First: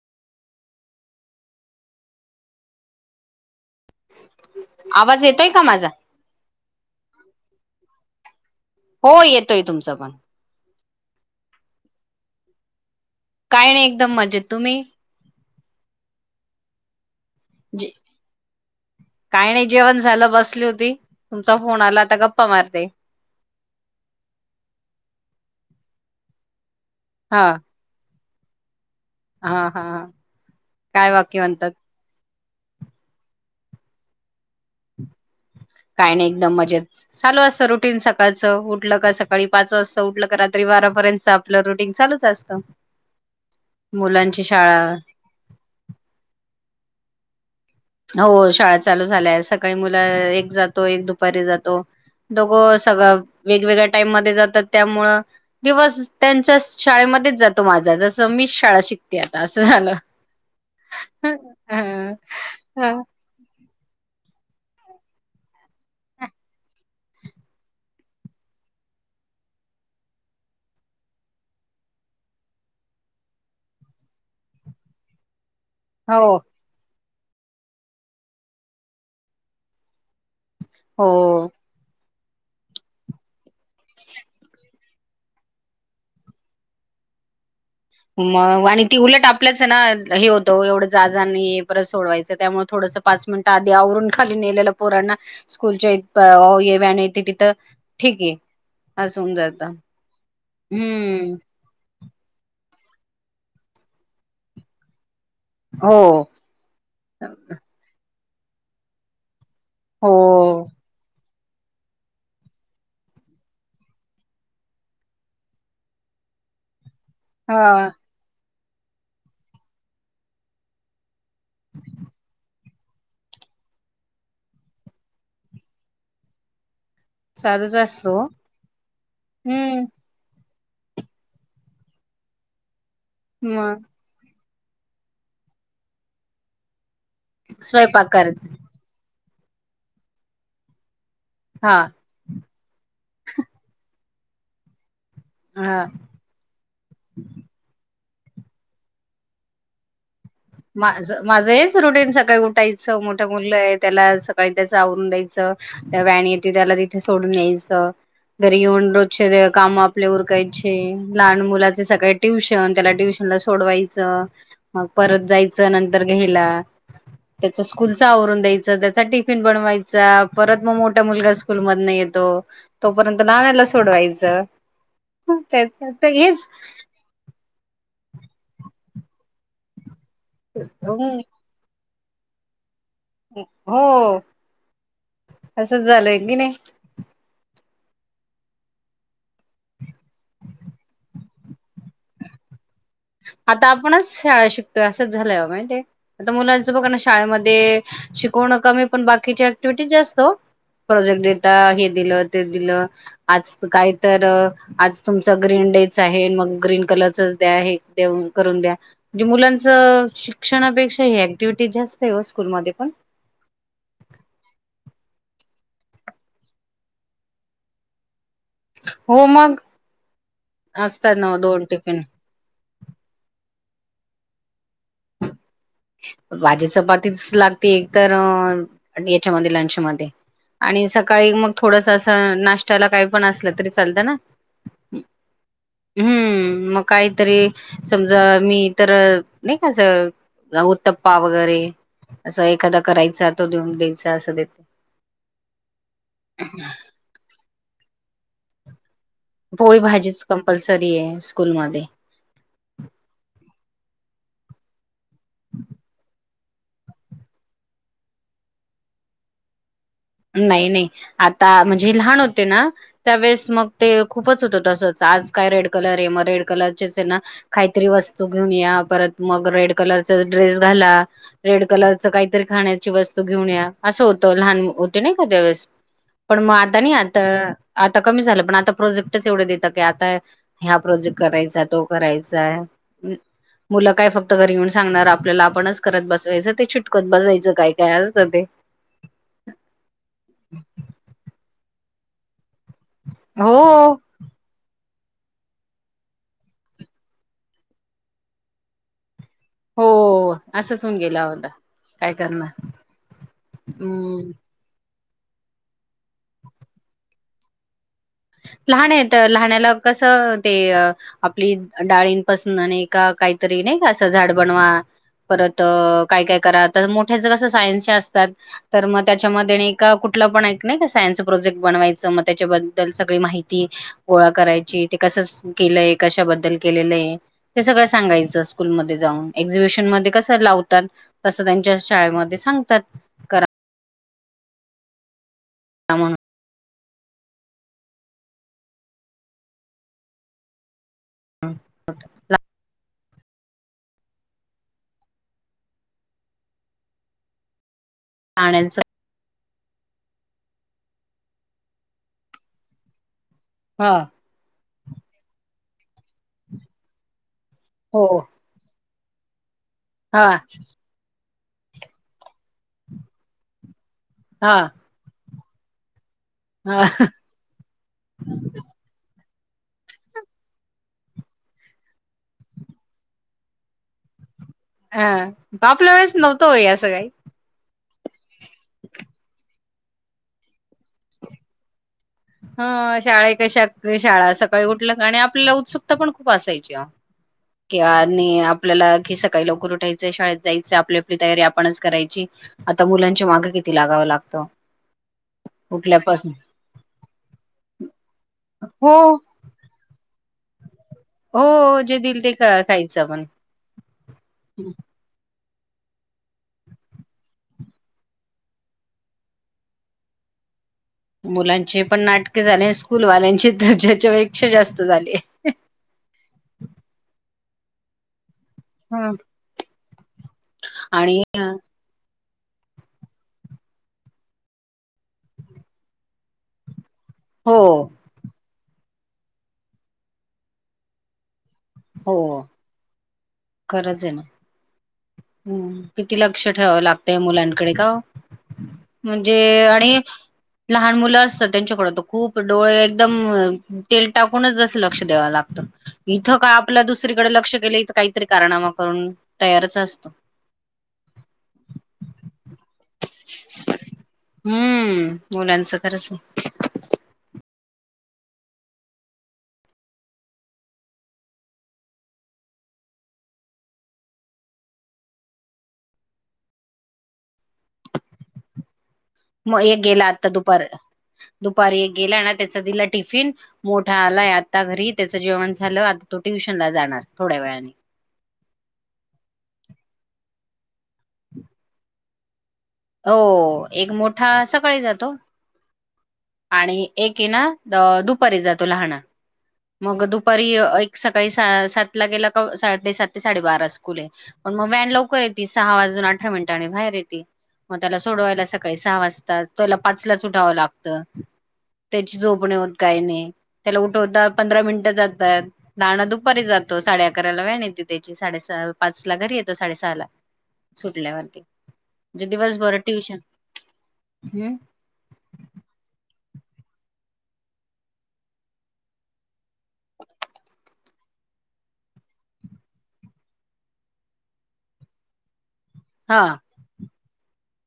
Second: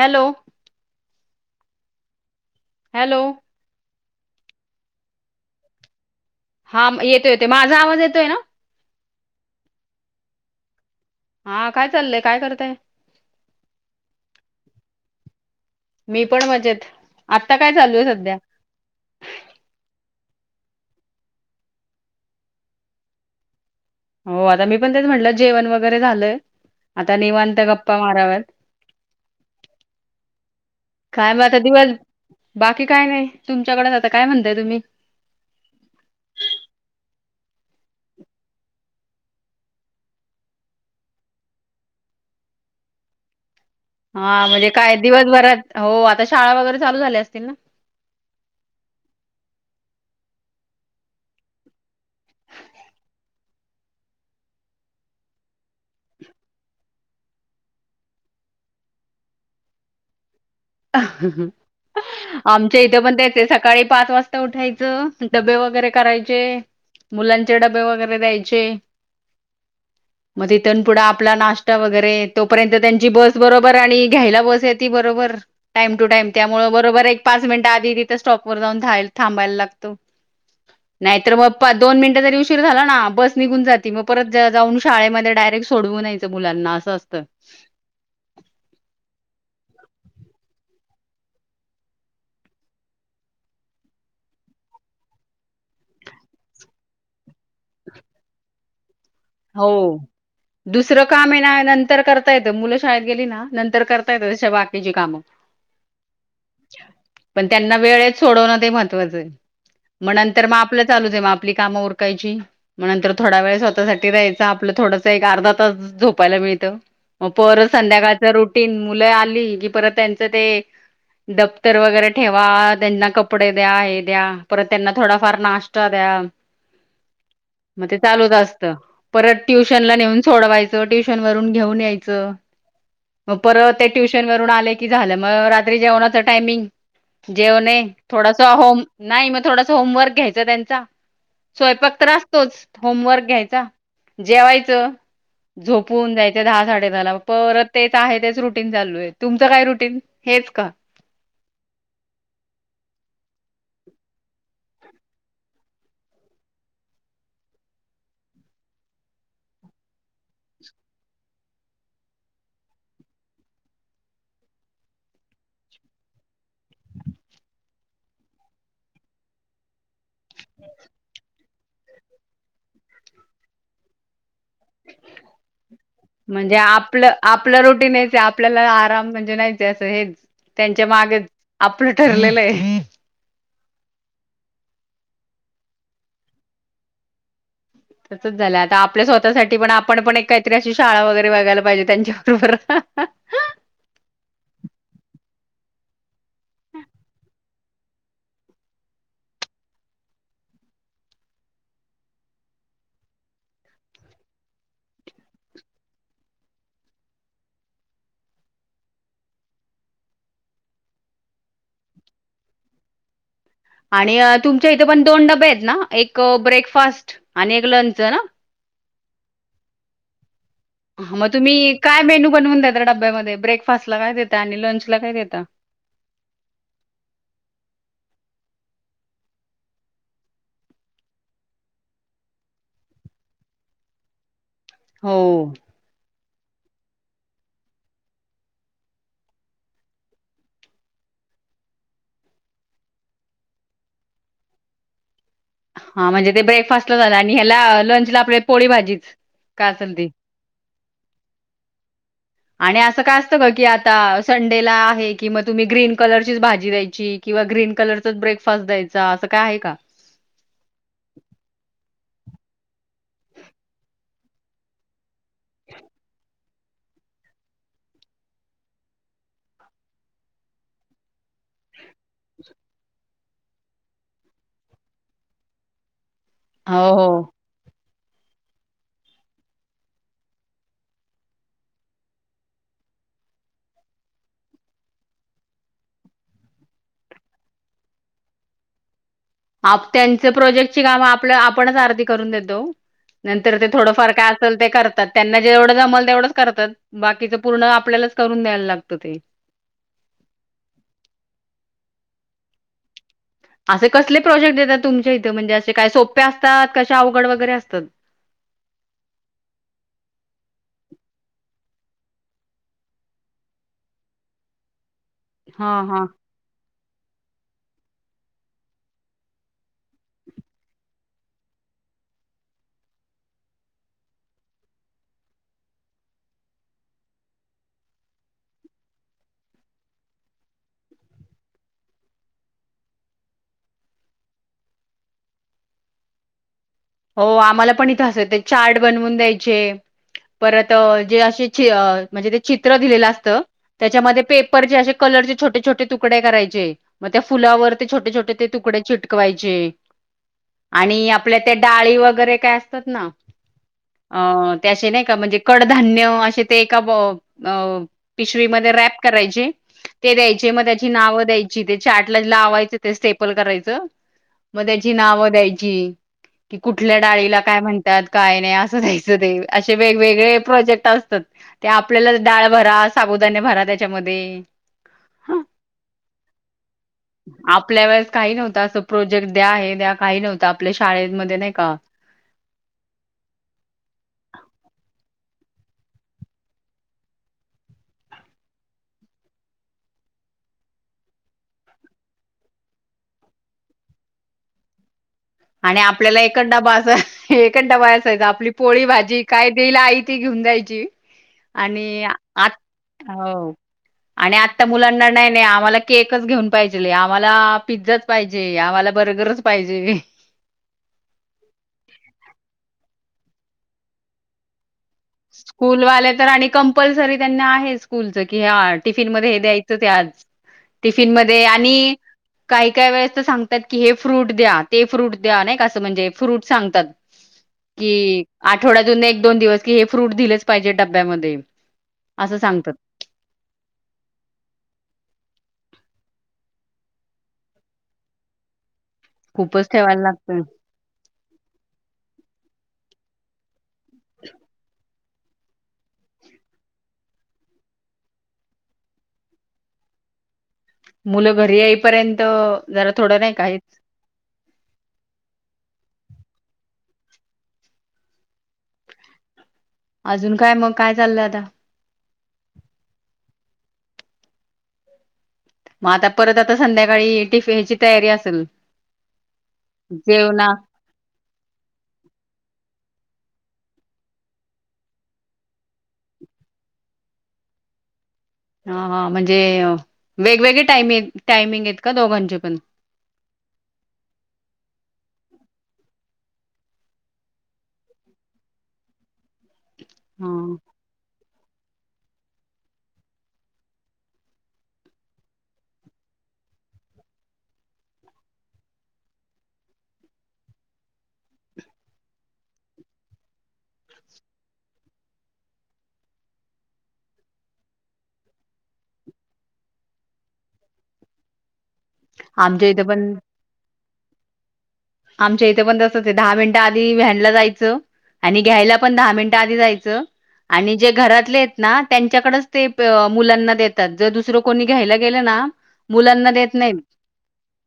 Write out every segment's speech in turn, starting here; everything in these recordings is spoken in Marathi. हॅलो. हॅलो. आवाज येतोय का माझा? हा येतो येतो माझा आवाज येतोय ना. हो येतोय तुमचा पण. हा काय चाललंय काय करताय? काय नाही एकदम मजेत तुम्ही. मी पण मजेत. आत्ता काय जे, चालू आहे सध्या काही नय जेवण झालं बस. बसली होती, तुमचा फोन आला आता गप्पा मारते. हो आता मी पण तेच म्हटलं जेवण वगैरे झालंय, आता हा निवांत गप्पा माराव्यात. हा हा हां, काय बाकी मग आता म्हणतात. दिवस बाकी काय नाही तुमच्याकडच आता काय म्हणताय तुम्ही. काय नाही एकदम मजेत, चालू असतं रुटीन सकाळचं उठलं का सकाळी पाच वाजता उठल का रात्री बारापर्यंत आपलं रुटीन चालूच असत. हा म्हणजे काय दिवसभरात हो आता शाळा वगैरे चालू झाल्या असतील ना. हो शाळा चालू झाल्या सकाळी मुलं एक जातो एक दुपारी जातो. दोघ सग, वेगवेगळ्या टाइम मध्ये जातात त्यामुळे दिवस त्यांच्या शाळे मध्येच जातो माझा जस मीच शाळा शिकते आता असं झालं. ह आमच्या इथे पण त्याचे सकाळी पाच वाजता उठायचं डबे वगैरे करायचे. मुलांचे डबे वगैरे द्यायचे. मग तिथन पुढं आपला नाश्ता वगैरे तोपर्यंत त्यांची बस बरोबर आणि घ्यायला बस येती बरोबर. टाइम टू टाइम हो त्यामुळे बरोबर एक पाच मिनिटे आधी तिथ स्टॉप वर जाऊन था थांबायला लागतो नाहीतर म हो. दोन मिनिटं मिनिटं उशीर झाला ना बस निघून जात मग परत जाऊन शाळेमध्ये डायरेक्ट सोडवून यायचं मुलांना असं असतं. मग आणि ती उलट आपल्याच ना हे होतं एवढं जाजांनी परत सोडवायचं त्यामुळे थोड पाच मिनिटं आधी आवरून खाली नेलेलं पोरांना स्कूलच्या ये व्यान येते तिथं. ठीक हे. हो, दुसरं काम हम्म येणा नंतर तर करता येतं मुलं शाळेत गेली ना नंतर करता येतं तश बाकीची कामं. हो पण त्यांना वेळेत सोडवणं ते महत्वाचं आहे. मग नंतर मग हो. आपलं चालूच आहे मग आपली कामं उरकायची मग नंतर थोडा वेळ स्वतःसाठी द्यायचा आपलं थोडंसं अर्धा तास झोपायला मिळत, म पर हा संध्याकाळच रूटी टीन मुलं आली की परत त्यांच ते दप्तर वगैरे ठेवा. त्यांना कपडे द्या हे द्या परत त्यांना थोडाफार नाश्ता द्या. चालूच असतो. त, परत हम्म ट्युशनला नेऊन सोडवायचं ट्युशन वरून घेऊन यायचं. मग परत ते ट्युशन वरून आले की झालं मग रात्री जेवणाच टायमिंग जेवणे स्वयंपाक करत थोडास होम नाही मग थोडास होमवर्क घ्यायच त्यांचा. हा स्वयंपाक तर असतोच, होमवर्क घ्यायचा. जेवायचं, हा झोपून जायचं, दहा-साडे-दहाला परत ते आहे तेच रुटीन चालू आहे. तुमचं काय रुटीन? हेच का माझ माझं हेच रुटीन, सकाळी उठायचं, मोठ्या मुलं आहे. त्याला सकाळी त्याच आवरून द्यायचं. त्या व्हॅन येते त्याला तिथे सोडून यायचं. घरी येऊन रोजचे काम आपले उरकायचे, लहान मुलाचे सकाळे ट्यूशन, त्याला ट्यूशन- मला सोडवायचं, मग परत जायचं, नंतर घ्यायला. त्याच स्कूलच आवरून द्यायचं, त्याचा टिफिन बनवायचा. परत मग मोठा मुलगा स्कूल मधन येतो, तोपर्यंत लहानाला सोडवायचं. तेच तर हेच म्हणजे आपलं-आपला रोटीन हाय ते, आपल्याला आराम म्हणजे नाही ते अस, हे त्यांच्या मागे आपलं ठरलेलं आहे. हो असच झालंय की नाही. तसच झालंय, आता आपल्या स्वतःसाठी पण आपण पण एक काहीतरी अशी शाळा वगैरे बघायला पाहिजे त्यांच्याबरोबर. आता आपणच शाळा शिकतोय असंच झालंय माहिते, आता मुलांचं बघा ना शाळेमध्ये शिकवणं कमी पण बाकीची ऍक्टिव्हटी जास्त ओ. प्रोजेक्ट देता, हे दिलं, ते दिलं, आज काही तर आज तुमच ग्रीन. ंडेच आहे, मग ग्रीन कलरचच द्या, हे. करून द्या, म्हणजे मुलांच शिक्षणापेक्षा ह ऍक्टिव्हिटी जास्त आहे ओ स्कूलमध्ये पण. ह [unintelligible] आणि तुमच्या इथे पण दोन डबे आहेत ना, एक ब्रेकफास्ट आणि एक लंच ना. हो मग. असतात मग ना दोन तुम्ही टिफिन काय मेनू बनवून दता, डब्यामध्ये ब्रेक फास्ट ला काय देता, आणि लंच ला काय देता. भाजी चपातीच लागते, एक तर याच्यामध्ये लंचमध्ये. आणि सकाळी मग, थोडस असं नाष्टायाला काही पण असलं तरी चालतं ना. हो. हम्म मग काहीतरी. समजा मी तर नाही का अस. उतप्पा वगैरे, असं एखादा करायचा, तो देऊन द्यायचा असं देतो. हा म्हणजे ते ब्रेकफास्ट ला झालं, आणि ह्याला लंचला आपल्या पोळी भाजीच. काय पोळी असेल ती भाजीच कंपल्सरी आहे स्कूलमध्ये. आणि असं काय असत ग, की आता संडेला आहे कि मग तुम्ही ग्रीन कलर. भाजी द्यायची, किंवा ग्रीन कलर ब्रेकफास्ट द्यायचा, असं काय आहे का. नाही नाही आता म्हणजे लहान होते त्यावेळेस मग ते खूपच होत तसच, आज काय रेड कलर मग रेड. करलचेच. काहीतरी वस्तू घेऊन या, परत मग रेड कलरचेच ड्रेस घाला. रेड कलर च काहीतरी खाण्याची वस्तू घेऊन या, असं होतं लहान नाही का त्यावेळेस, पण मग आता हो नाही हो आता आता कमी झालं, पण आता प्रोजेक्टच एवढे देतात, की आता ह्या प्रोजेक्ट करायचाय, आहे तो करायचाय. हम् [unintelligible] मुलं काय फक्त घरी येऊन सांगणार आपल्याला, आपणच करत बसवायचं ते चिटकवत बसाायचं, काय-काय असतं ते. आप त्यांची प्रोजेक्टची काम आपलं आपणच आर्धी करून देतो. नंतर ते हो थोडंफार काय असेल ते करत. त्यात, त्यांना जेवढं जमल तेवढंच करतात, बाकीच पूर्ण आपल्यालाच करून द्यायला लागतं ते. हो असंच होऊन गेला होता काय करणार. असे कसले हम्म प्रोजेक्ट देतात तुम च्या इथ, म्हणजे काय सोप्या असतात. कश्या अवघड वगैरे असतात. लहानेत लहाण्याला कसं ते आपली. डाळींपासून नई का, काहीतरी नाही का, असं झाड बनवा. परत हा हा काय-काय करा. मोठ्याच कस सायन्सी असतात. तर मग त्याच्यामध्ये कुठलं पण एक सायन्सी प्रोजेक्ट ब बनवायच मग त्याच्याबद्दल माहिती गोळा करायची, ते कस केलंय कशाबद्दल केलेलंय ते सगळ सांगायच स्कूल मध्ये जाऊन, एक्झिबिशन मध्ये कसं लावतात. तसं त्यांच्या शाळेमध्ये सांगतात. करा. म्हणून. हो आम्हाला पण इथे असच चार्ट बनवून द्यायचे. परत जे असे म्हणजे ते चित्र दिलेलं असत. त त्याच्यामध्ये पेपरचेे कलरचे छोटे-छोटे तुकडे करायचे, मग त्या फुलावर छोटे-छोटे ते तुकडे पाण्याचं चिटकवायचे आणि आपल्या त्या डाळी वगैरे काय असतात ना. हा अ. ते असे नाही का, म्हणजे कडधान्य असे ते एका हो. पिशवीमध्ये रॅप करायचे. ते हां, द्यायचे, मग त्याची नावं द्यायची. त्याच्या चार्टला लावायचं ते स्टेपल करायचं. मग हां, त्याची नावं द्यायची. की हां, कुठल्या डाळीला काय म्हणतात. काय नाही असं द्यायचं ते. असे वेगवेगळे प्रोजेक्ट असतात. ते आपल्याला डाळ भरा, साबुदाने भरा, त्याच्यामध्ये. हा आपल्या वेळेस नव्हतं अस काही. आपल्या वेळेस काही नव्हतं. असं प्रोजेक्ट द्या, हे द्या, अस काही नव्हतं आपल्या शाळेमध्ये नाही का. हा शाळा कशा शाळा. सकाळी उठल कणी आपल्याला उत्सुकता पण खूप असायची आहों. किं आणि आपल्याला कि सकाळी लवकर उठायचाय, शाळेत जायचं, आपली-आपली तयारी आपणच करायची. आता मुलांची मागे किती लागावं लागतं. [inaudible] आणि आपल्याला उठल्यापासून. एकच डाबा असायचा, एकडाबा असायचा आपली पोळी हो, भाजी काय देईल आई. ती घेऊन जायची. हो, जे आणि दिल ते ख आ खायचं आपण. आणि आत्ता मुलांना नाही-नाही आ. आम्हाला केकच घेऊन पाहिजे, आम्हाला पिझ्झाच पाहिजे, आम्हाला बर्गरच पाहिजे. मुलांचे पण नाटके झाले, स्कूलवाल्यांची त्याच्यापेक्षा जास्त. झाले. स्कूलवाले तर आणि कंपल्सरी त्यांना आहे स्कूलच. कि हा टिफिन हं मध्ये हे द्यायचं ते आज, टिफिन आणि मध्ये आणि काही काय वेळेस तर सांगतात की हे, फ्रूट द्या, ते फ्रूट द्या, नाही का असं म्हणजे फ्रूट सांगतात. हो, कि आठवड्यातून एक-दोन दिवस कि हे फ्रूट दिलेच पाहिजे डब्यामध्ये. हो, असं सांगतात. खरंच आहे ना. हम. किती लक्ष ठेवावं लागतंय मुलांकडे का ओ. म्हणजे खूपच आणि ठेवायला लागतं. लहान मुलं असत त्यांच्याकड तर खूप डोळे एकदम तेल टाकूनच जस लक्ष द्याव लागतं, इथं काय आपल्या दुसरीकडे लक्ष दिलं. काहीतरी कारणामा करून तयारच असतो. मुलं घरी येईपर्यंत जरा थोडं नाही काहीच. खरच. अजून काय मग काय चाललंय आता? मग आता परत आता संध्याकाळी टिफिनची तयारी असेल. मग एक गेला आता जेवणा दुपार-दुपारी, एक गेला ना त्याचा दिला टिफिन. मोठा आलाय आता घरी, त्याचं जेवण झालं आता, तो ट्युशनला जाणार थोड्या वेळाने. हा, हा म्हणजे वेगवेगळे टाइम टायमिंग आहेत का दोघांचे पण. हो एक मोठा सकाळी जातो. आणि एक ये ना दुपारी जातो लहाणा. मग दुपारी ह एक सकाळी सातला गेला, सात ते साडेबारा स्कूल आहे, पण मग व्हॅन लवकर येती सहा वाजून अठरा मि मिनिटांनी बाहेर येते. मग त्याला सोडवायला सकाळी सहा वाजता, तेला पाचलाच उठावं लागतं. त्याची झोप नाही होत, काही नाही, त्याला उठवता. पंधरा मिनिटं जातात, लाहाना दुपारी जातो साडे अकराला व्हॅन येत त्याची साडेस पाच ला घरी. येतो साडे सहाला सुटल्यावरती म्हनजे दिवस आमच्या बर इथे पण ट्युशन हम्म. आमच्या इथे पण तसंच आहे दहा मिनिटं आधी व्हॅनला जायचं. आणि घ्यायला पण दहा मिनिटं आधी जायचं. आणि जे घरातले आहेत ना त्यांच्याकडेच ते मुलांना देतात जर दुसरं कोणी घ्यायला गेलं ना हा मुलांना देत नाही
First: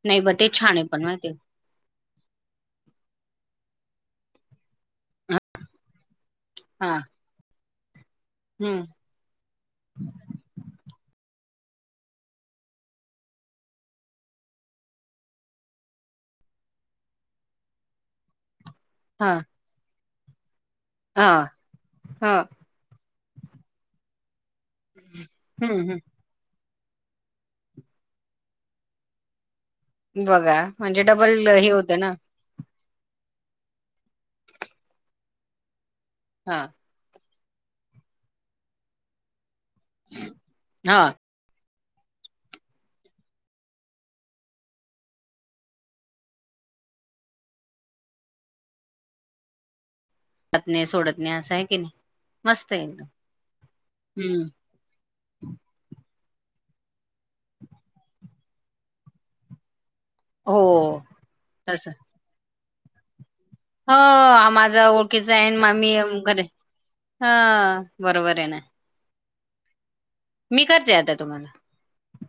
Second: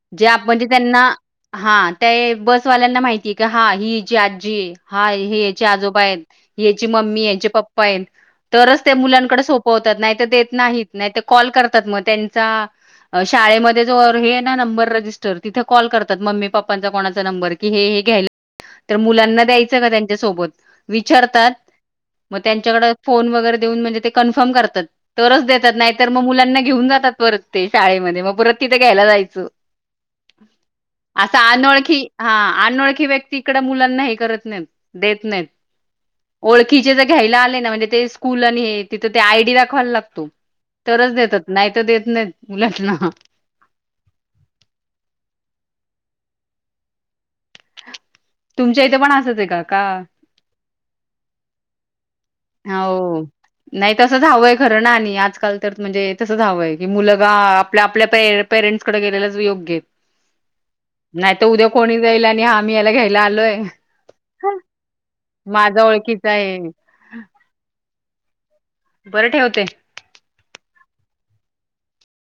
नाही जे ब ते आपण जे छान आहे त्यांना पण माहिती आहे. हा त्या बसवाल्यांना माहितीय की हा ही ईची आजी आहे. हा हे याचे आजोबा आहेत ही याची हा मम्मी याचे ह्याचे पप्पा आहेत. हम्म तरच ते मुलांकडे सोपवतात नाही तर देत नाहीत नाही कॉल करतात. मग त्याचा शाळेमध्ये जो हे आहे ना नंबर रजिस्टर तिथे कॉल करतात मम्मी पप्पा. पप्पाचा माझा कोणाचा नंबर की हे हे घ्यायला तर हा मुलांना द्यायचं का त्यांच्या सोबत हा विचारतात हा मग त्यांच्याकडे फोन वगैरे देऊन म्हणजे ते कन्फर्म करतात. हम्म तरच देतात हम्म नाही तर मग मुलांना घेऊन जातात परत ते शाळेमध्ये मग परत तिथे घ्यायला जायचं बघा म्हणजे असं डबल हे अनोळखी होतं ना. हा अनोळखी व्यक्ती इकडं मुलांना हे करत नाहीत देत नाहीत. हां, ओळखीचे ज घ्यायला आले ना म्हणजे ते स्कूल आणि तिथं ते आयडी लागते. फल लागतो हां. तरच देतात नाही देत नाही मुलांना तुमच्या इथे पण असचं आहे का? जात नाही सोडत नाही असं आहे की नाही मस्त आहे एकदम. हो नाही तसंच हं. हवंय खरं ना आणि आजकाल तर म्हणजे तसं हवंय की मुलगा आपल्या आपल्या पे पेरेंटसकडे गेलेलाच योग्य हो, नाहीत उद्या तसं. कोणी जाईला आणि आम्ही याला घ्यायला आलोय हो माझा ओळखीचा आहे माझा मामी ओळखीचा आहे. हा बरोबर आहे ना? बरं ठेवते. मी करते आता तुम्हाला